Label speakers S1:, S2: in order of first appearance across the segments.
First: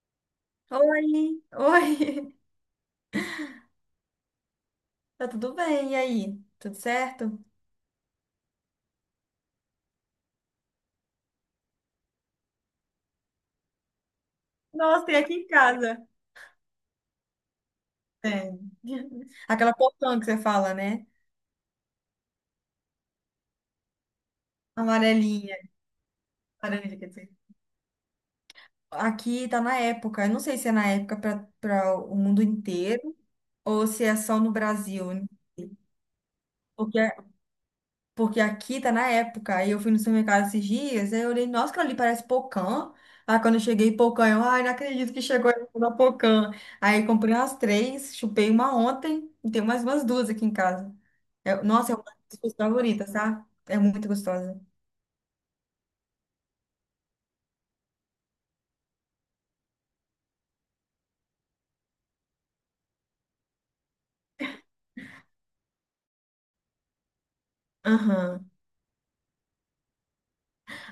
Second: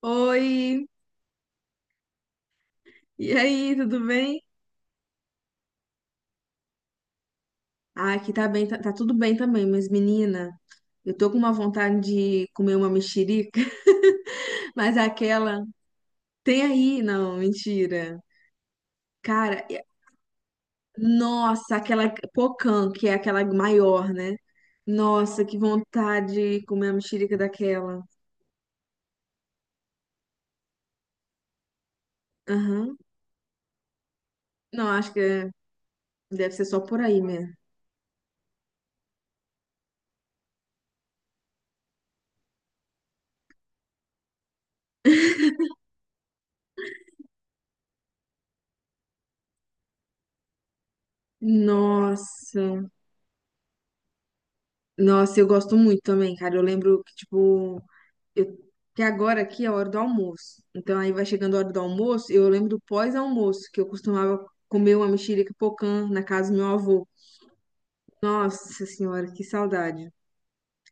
S1: Oi,
S2: Oi, oi,
S1: e aí, tudo bem?
S2: tá tudo bem? E aí? Tudo certo?
S1: Ah, aqui tá bem, tá, tá tudo bem também, mas menina, eu tô com uma vontade de comer uma mexerica, mas
S2: Nossa, tem aqui em
S1: aquela
S2: casa.
S1: tem aí, não, mentira.
S2: Tem.
S1: Cara,
S2: Aquela portão que você fala, né?
S1: nossa, aquela pocã, que é aquela maior, né? Nossa,
S2: Amarelinha.
S1: que vontade de comer a
S2: Laranja, quer dizer.
S1: mexerica daquela.
S2: Aqui tá na época. Eu não sei se é na época para o mundo
S1: Aham.
S2: inteiro ou se é só no
S1: Não, acho
S2: Brasil.
S1: que
S2: Né?
S1: deve ser só por
S2: Porque
S1: aí mesmo.
S2: Porque aqui tá na época. Aí eu fui no supermercado esses dias, aí eu olhei, nossa, aquilo ali parece pocã. Aí quando eu cheguei, pocã, eu, ai, não acredito que chegou na pocã. Aí comprei umas três, chupei uma ontem e tenho mais umas duas aqui em casa. Nossa, é uma das minhas
S1: Nossa,
S2: favoritas, tá? É muito gostosa.
S1: nossa, eu gosto muito também, cara. Eu lembro que, tipo, eu- que agora aqui é a hora do almoço. Então aí vai chegando a hora do almoço, eu lembro do pós-almoço, que eu costumava comer uma mexerica pocã na casa do meu avô.
S2: Aham.
S1: Nossa senhora, que saudade.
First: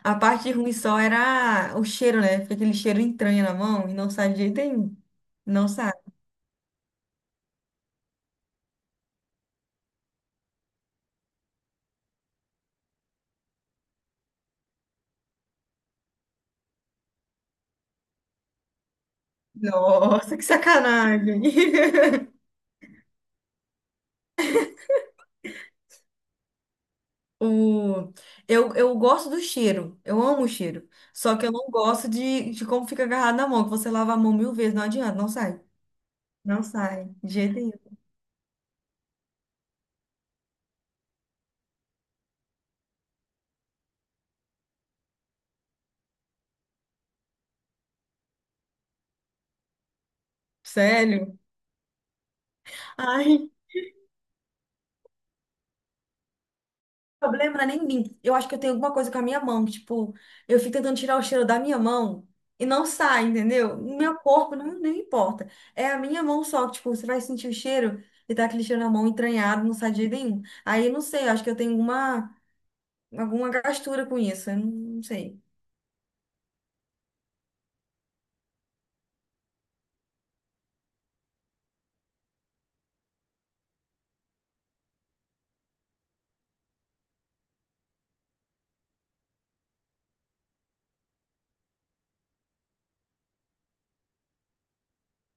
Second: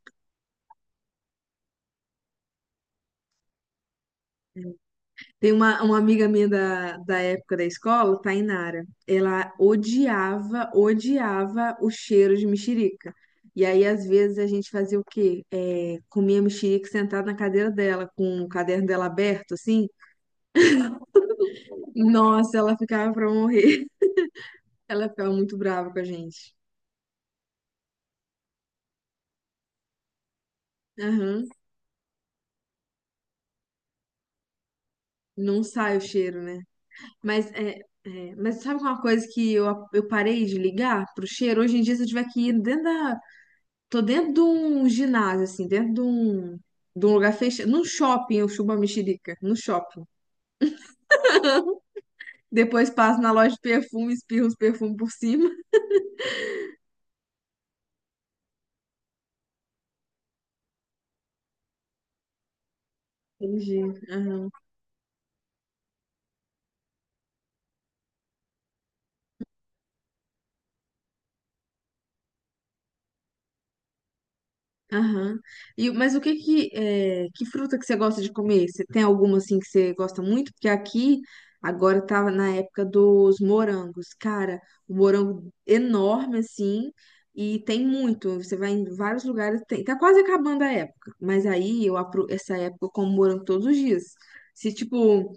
S2: A parte ruim só era o cheiro, né? Fica aquele cheiro entranha na mão e não sai de jeito nenhum.
S1: Tem
S2: Não
S1: uma,
S2: sai.
S1: uma amiga minha da época da escola, Tainara. Ela odiava, odiava o cheiro de mexerica. E aí, às vezes, a gente fazia o quê? É, comia mexerica sentada na cadeira dela, com o caderno dela aberto, assim.
S2: Nossa, que sacanagem.
S1: Nossa, ela ficava pra morrer. Ela ficava muito brava com a gente.
S2: O... eu gosto do cheiro, eu amo o cheiro. Só que
S1: Aham.
S2: eu não gosto de como fica agarrado na mão, que você lava a mão mil vezes, não adianta, não sai.
S1: Não sai o cheiro, né?
S2: Não sai, de
S1: Mas
S2: jeito
S1: é,
S2: nenhum.
S1: é, mas sabe uma coisa que eu parei de ligar pro cheiro? Hoje em dia, se eu tiver que ir dentro da. Tô dentro de um ginásio, assim, dentro de um lugar fechado. Num shopping, eu chupo a mexerica. No shopping.
S2: Sério?
S1: Depois passo na
S2: Ai,
S1: loja de
S2: o
S1: perfume, espirro os perfumes por cima.
S2: problema não é nem mim. Eu acho que eu tenho alguma coisa com a minha mão, que, tipo, eu fico tentando tirar o cheiro da minha mão e não sai, entendeu?
S1: Entendi.
S2: Meu corpo não importa. É a minha mão só, que, tipo, você vai sentir o cheiro e tá aquele cheiro na mão entranhado, não sai de jeito nenhum. Aí eu não sei, eu acho que eu tenho alguma gastura com isso, eu não não
S1: Aham.
S2: sei.
S1: E, mas o que que, é, que fruta que você gosta de comer? Você tem alguma assim que você gosta muito? Porque aqui agora tava na época dos morangos. Cara, o morango enorme assim e tem muito. Você vai em vários lugares, tem. Tá quase acabando a época. Mas aí eu apro essa época eu como morango todos os dias. Se tipo,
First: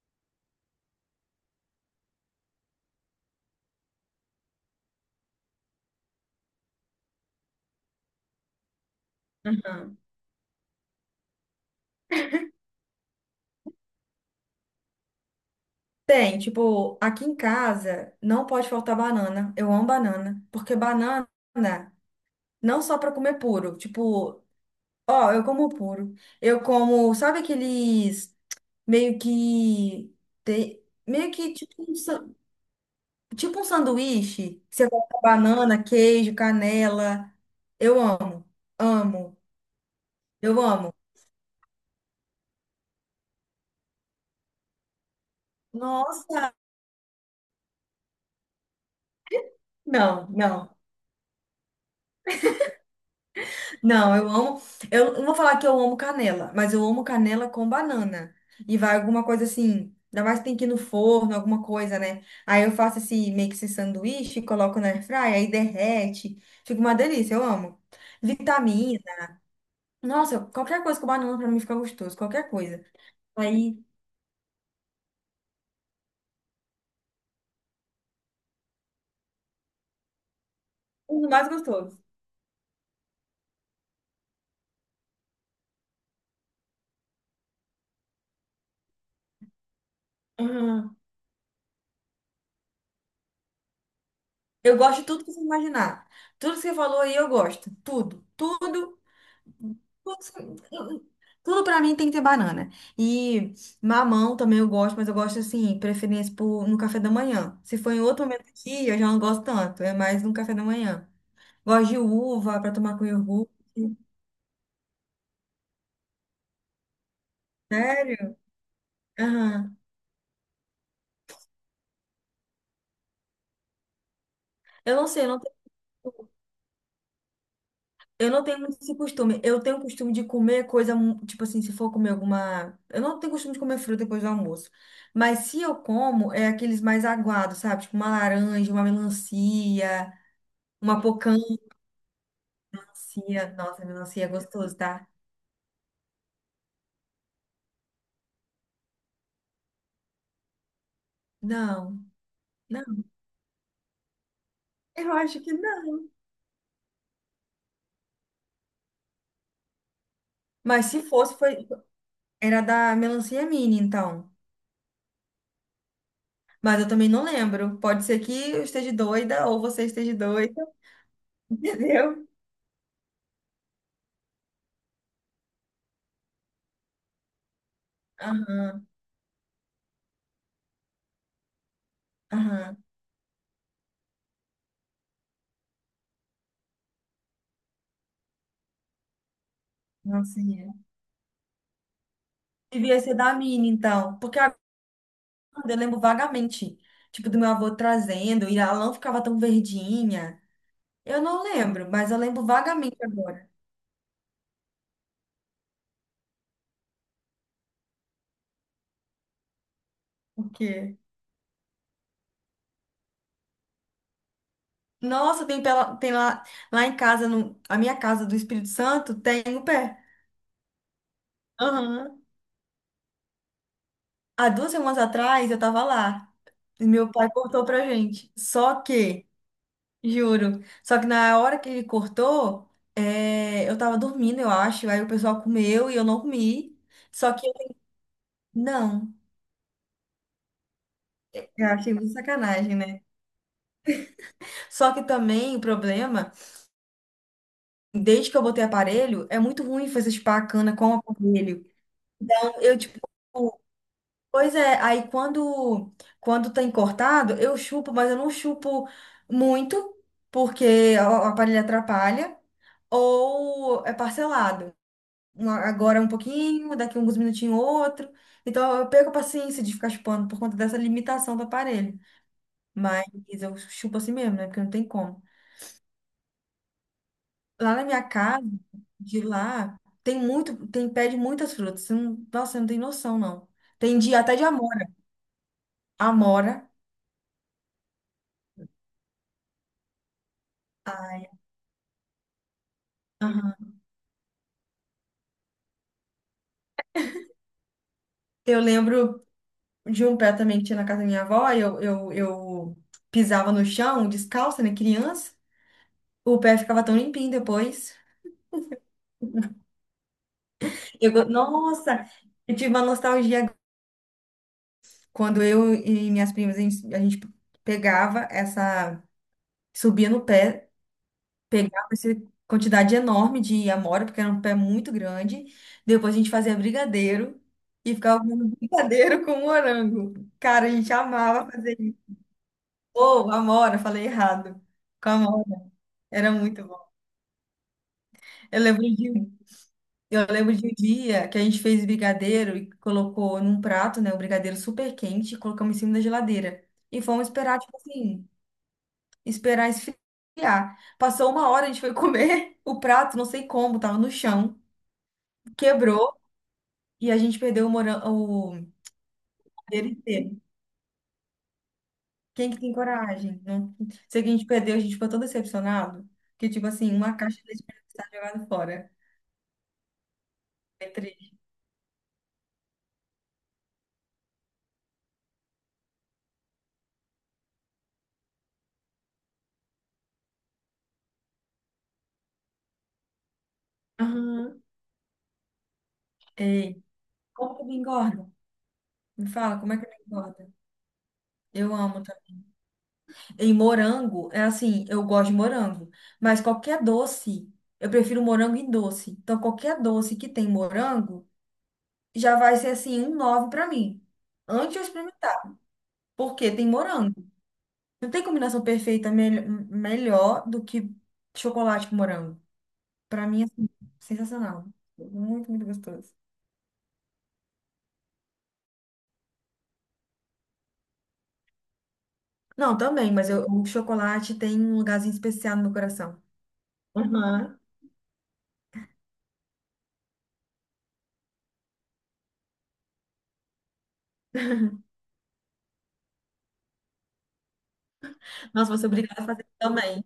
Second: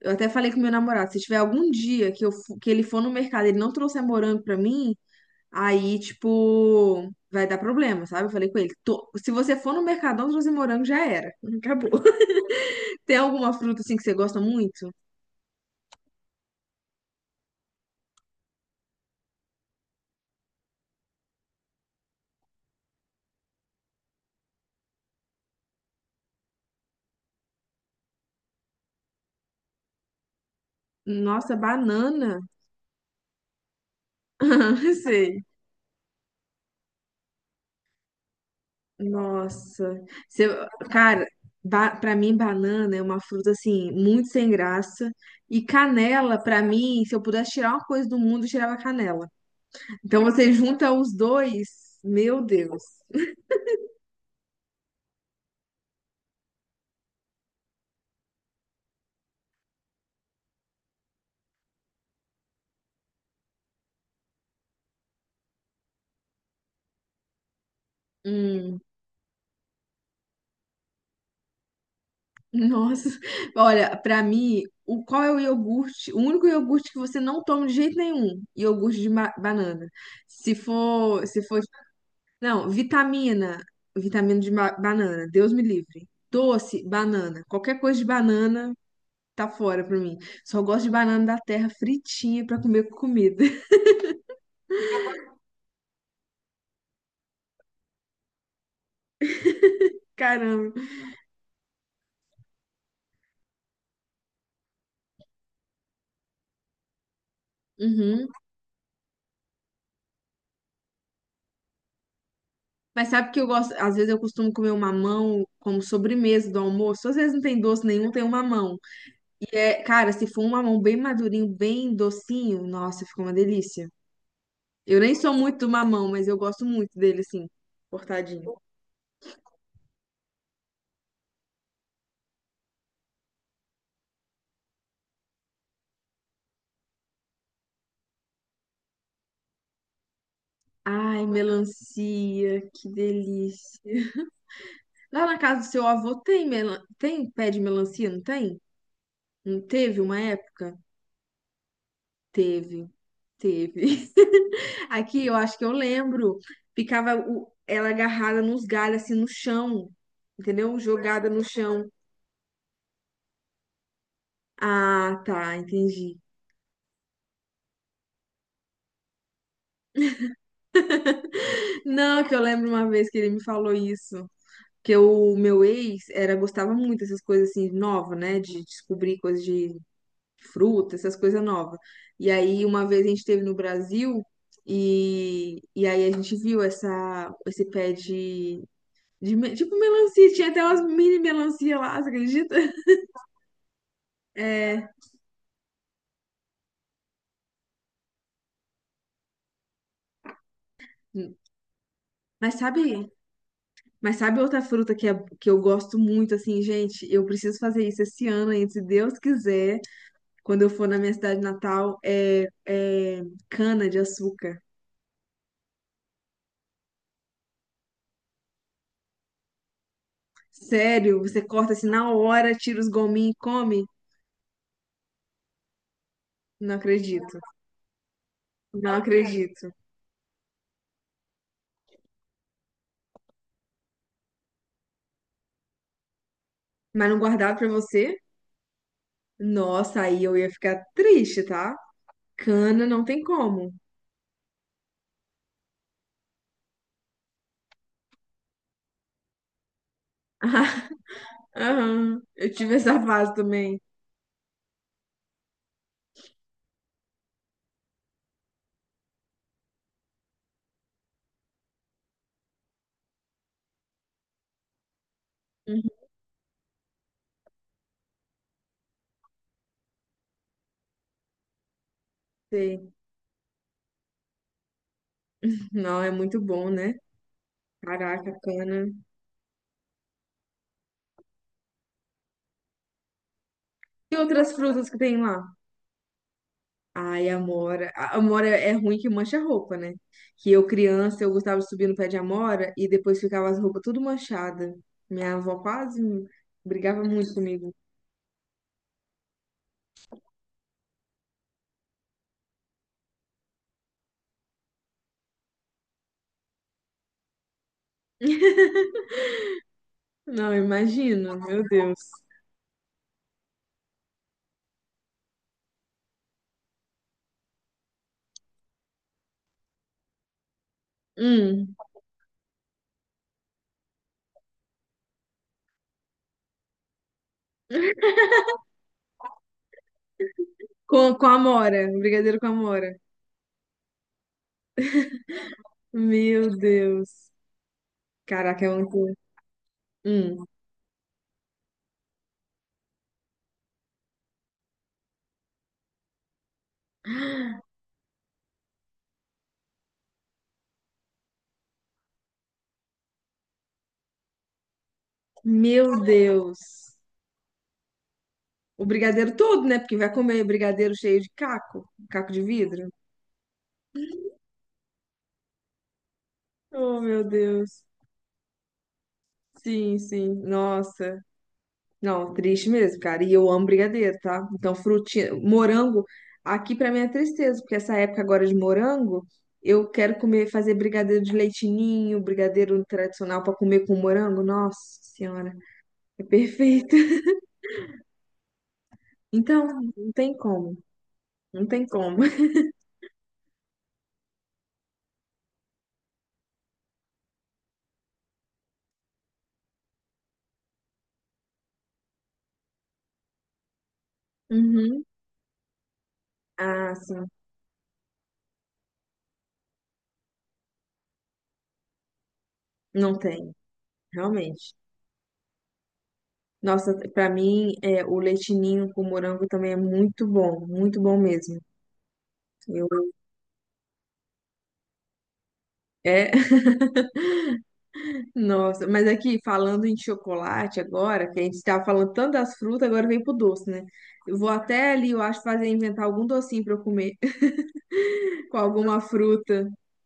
S1: eu até falei com meu namorado, se tiver algum dia que eu que ele for no mercado, e ele não trouxer morango pra mim, aí, tipo, vai dar problema, sabe? Eu falei com ele, "Tô- se você for no Mercadão trazer morango, já era." Acabou. Tem alguma fruta assim que você gosta muito?
S2: Tem, tipo, aqui em casa não pode faltar banana. Eu amo banana, porque banana não só para comer puro, tipo, ó, eu como puro. Eu como, sabe aqueles meio que meio que
S1: Nossa,
S2: tipo um,
S1: banana.
S2: tipo um sanduíche, que você coloca
S1: Sei.
S2: banana, queijo, canela. Eu amo, amo,
S1: Nossa. Você-
S2: eu amo.
S1: cara, pra mim, banana é uma fruta assim, muito sem graça. E canela,
S2: Nossa,
S1: pra mim, se eu pudesse tirar uma coisa do mundo, eu tirava canela. Então
S2: não,
S1: você
S2: não.
S1: junta os dois, meu Deus.
S2: Não, eu amo. Eu não vou falar que eu amo canela, mas eu amo canela com banana. E vai alguma coisa assim. Ainda mais que tem que ir no forno, alguma coisa, né? Aí eu faço esse meio que esse sanduíche, coloco na airfryer, aí derrete. Fica uma delícia, eu amo.
S1: Hum.
S2: Vitamina. Nossa, qualquer coisa com banana pra mim fica gostoso, qualquer coisa.
S1: Nossa,
S2: Aí,
S1: olha, pra mim, o qual é o iogurte? O único iogurte que você não toma de jeito nenhum, iogurte de banana. Se for,
S2: o
S1: se
S2: mais
S1: for,
S2: gostoso.
S1: não, vitamina, vitamina de banana, Deus me livre. Doce, banana, qualquer coisa de banana tá fora pra mim. Só gosto de
S2: Ah,
S1: banana da terra fritinha pra comer com comida.
S2: eu gosto de tudo que você imaginar. Tudo que você falou aí eu gosto. Tudo, tudo. Putz,
S1: Caramba.
S2: tudo pra mim tem que ter banana. E mamão também eu gosto, mas eu gosto assim, preferência por, no café da manhã. Se for em outro
S1: Uhum.
S2: momento do dia, eu já não gosto tanto. É mais no café da manhã. Gosto de uva pra tomar com
S1: Mas sabe que eu
S2: iogurte.
S1: gosto, às vezes eu costumo comer um mamão como sobremesa do almoço. Às vezes não tem doce nenhum, tem um
S2: Sério?
S1: mamão. E
S2: Aham.
S1: cara, se for um mamão bem madurinho, bem docinho, nossa, fica uma delícia.
S2: Eu
S1: Eu
S2: não
S1: nem
S2: sei, eu
S1: sou
S2: não tenho,
S1: muito do mamão, mas eu gosto muito dele, assim,
S2: eu não
S1: cortadinho.
S2: tenho muito esse costume. Eu tenho o costume de comer coisa, tipo assim, se for comer alguma. Eu não tenho costume de comer fruta depois do almoço. Mas se eu como, é aqueles mais aguados, sabe? Tipo uma laranja, uma melancia, uma
S1: Ai,
S2: pocã.
S1: melancia, que
S2: Melancia, nossa,
S1: delícia.
S2: melancia é gostoso, tá?
S1: Lá na casa do seu avô tem, tem pé de melancia, não tem? Não teve uma época?
S2: Não,
S1: Teve,
S2: não,
S1: teve.
S2: eu
S1: Aqui eu
S2: acho que
S1: acho que eu
S2: não.
S1: lembro, ficava ela agarrada nos galhos, assim, no chão, entendeu?
S2: Mas se
S1: Jogada
S2: fosse,
S1: no
S2: foi,
S1: chão.
S2: era da melancia mini, então.
S1: Ah, tá, entendi.
S2: Mas eu também não lembro. Pode ser que eu esteja doida ou você esteja doida,
S1: Não,
S2: entendeu?
S1: que eu lembro uma vez que ele me falou isso. Que o meu ex era, gostava muito dessas coisas assim, nova, né? De
S2: Aham,
S1: descobrir coisas de fruta, essas coisas novas. E aí,
S2: aham,
S1: uma vez a gente esteve no Brasil e aí a gente viu essa, esse pé de tipo melancia, tinha até
S2: melancia.
S1: umas mini melancia lá, você acredita?
S2: Devia ser da mini, então. Porque agora
S1: É,
S2: eu lembro vagamente, tipo, do meu avô trazendo e ela não ficava tão verdinha. Eu não lembro, mas eu lembro
S1: mas
S2: vagamente
S1: sabe,
S2: agora.
S1: mas sabe outra fruta que, é, que eu gosto muito, assim, gente? Eu preciso fazer isso esse ano ainda, se Deus quiser.
S2: Por
S1: Quando eu for
S2: quê?
S1: na minha cidade natal, é, é cana de açúcar.
S2: Nossa, tem, pela, tem lá, lá em casa, no, a minha casa do Espírito Santo, tem o pé.
S1: Sério, você corta assim na
S2: Aham.
S1: hora, tira os gominhos e come?
S2: Há duas semanas atrás eu tava lá.
S1: Não
S2: E meu pai
S1: acredito.
S2: cortou pra gente. Só
S1: Não
S2: que,
S1: acredito.
S2: juro, só que na hora que ele cortou, é, eu tava dormindo, eu acho. Aí o pessoal comeu e eu não comi.
S1: Mas não
S2: Só que,
S1: guardado pra você?
S2: não,
S1: Nossa, aí eu ia ficar triste,
S2: eu
S1: tá?
S2: achei muito sacanagem,
S1: Cana
S2: né?
S1: não tem como.
S2: Só que também o problema, desde que eu botei aparelho, é muito ruim fazer chupacana com o aparelho.
S1: Aham, eu
S2: Então,
S1: tive
S2: Eu, tipo.
S1: essa fase também.
S2: Pois é, aí quando tem cortado, eu chupo, mas eu não chupo muito, porque o aparelho atrapalha, ou é parcelado.
S1: Uhum.
S2: Agora é um pouquinho, daqui uns minutinhos outro. Então eu perco a paciência de ficar chupando por conta dessa limitação do aparelho.
S1: Sei.
S2: Mas eu chupo assim mesmo, né? Porque não tem como.
S1: Não, é muito bom, né?
S2: Lá na minha
S1: Caraca,
S2: casa,
S1: cana.
S2: de lá, tem muito, tem pé de muitas frutas. Você não- Nossa, você não tem noção, não. Tem
S1: E
S2: dia até de
S1: outras frutas
S2: amora.
S1: que tem lá?
S2: Amora.
S1: Ai, Amora. A Amora é é ruim que mancha a roupa, né? Que eu, criança, eu gostava de subir no pé de Amora e depois ficava as
S2: Aham.
S1: roupas tudo manchada. Minha avó quase brigava muito comigo.
S2: Eu lembro de um pé também que tinha na casa da minha avó, e eu pisava no chão, descalça, né, criança. O pé ficava tão limpinho depois.
S1: Não, imagino, meu Deus.
S2: Nossa, eu tive uma nostalgia agora. Quando eu e minhas primas, a gente pegava essa, subia no pé,
S1: Hum,
S2: pegava essa quantidade enorme de amora, porque era um pé muito grande. Depois a gente fazia brigadeiro e ficava comendo brigadeiro com morango. Cara, a gente
S1: com a
S2: amava fazer
S1: Amora, um
S2: isso.
S1: brigadeiro com a Amora.
S2: Ô, amora, falei errado. Com amora. Era
S1: Meu
S2: muito bom.
S1: Deus.
S2: Eu
S1: Caraca, é
S2: lembro de,
S1: muito.
S2: um- eu
S1: Hum,
S2: lembro de um dia que a gente fez brigadeiro e colocou num prato, né, o brigadeiro super quente e colocamos em cima da geladeira. E fomos esperar, tipo assim, esperar esfriar. Passou uma hora, a gente foi comer o prato, não sei como, tava no chão,
S1: meu
S2: quebrou
S1: Deus.
S2: e a gente perdeu o
S1: O brigadeiro todo, né?
S2: brigadeiro
S1: Porque vai
S2: inteiro.
S1: comer brigadeiro cheio de caco, caco de
S2: Quem que tem
S1: vidro.
S2: coragem? Não sei que a gente perdeu, a gente ficou tão decepcionado que, tipo assim,
S1: Oh,
S2: uma
S1: meu
S2: caixa de leite
S1: Deus.
S2: condensado jogada fora.
S1: Sim, sim.
S2: É
S1: Nossa.
S2: triste.
S1: Não, triste mesmo, cara. E eu amo brigadeiro, tá? Então, frutinha, morango, aqui pra mim é tristeza, porque essa época agora de morango, eu quero comer, fazer brigadeiro de leite ninho, brigadeiro tradicional pra comer com morango.
S2: Aham.
S1: Nossa Senhora, é
S2: Ei,
S1: perfeito.
S2: como que me engorda? Me fala, como é
S1: Então,
S2: que eu
S1: não
S2: não
S1: tem
S2: engorda?
S1: como, não
S2: Eu
S1: tem
S2: amo
S1: como.
S2: também. E morango, é assim, eu gosto de morango, mas qualquer doce, eu prefiro morango e doce. Então, qualquer doce que tem morango, já vai ser assim, um 9 pra mim. Antes eu
S1: Uhum.
S2: experimentar, porque tem
S1: Ah,
S2: morango.
S1: sim,
S2: Não tem combinação perfeita melhor do que chocolate com morango.
S1: não
S2: Pra mim,
S1: tem,
S2: assim, sensacional.
S1: realmente.
S2: Muito, muito gostoso.
S1: Nossa, pra mim, é, o leitinho com morango também é muito bom mesmo.
S2: Não, também,
S1: Eu,
S2: mas eu- O chocolate tem um lugarzinho especial no meu coração.
S1: é.
S2: Aham.
S1: Nossa, mas aqui falando em chocolate agora, que a gente estava falando tanto das frutas, agora vem pro doce, né? Eu vou até ali, eu acho, fazer inventar algum docinho para eu comer com
S2: Nossa, você
S1: alguma
S2: obrigada a fazer
S1: fruta,
S2: também.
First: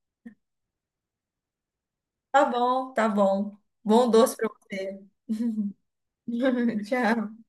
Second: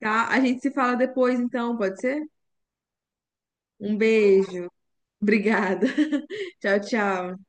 S1: tá? A gente se fala depois, então, pode ser?
S2: Tá bom, tá bom.
S1: Um
S2: Bom doce pra
S1: beijo.
S2: você.
S1: Obrigada. Tchau,
S2: Tchau.
S1: tchau.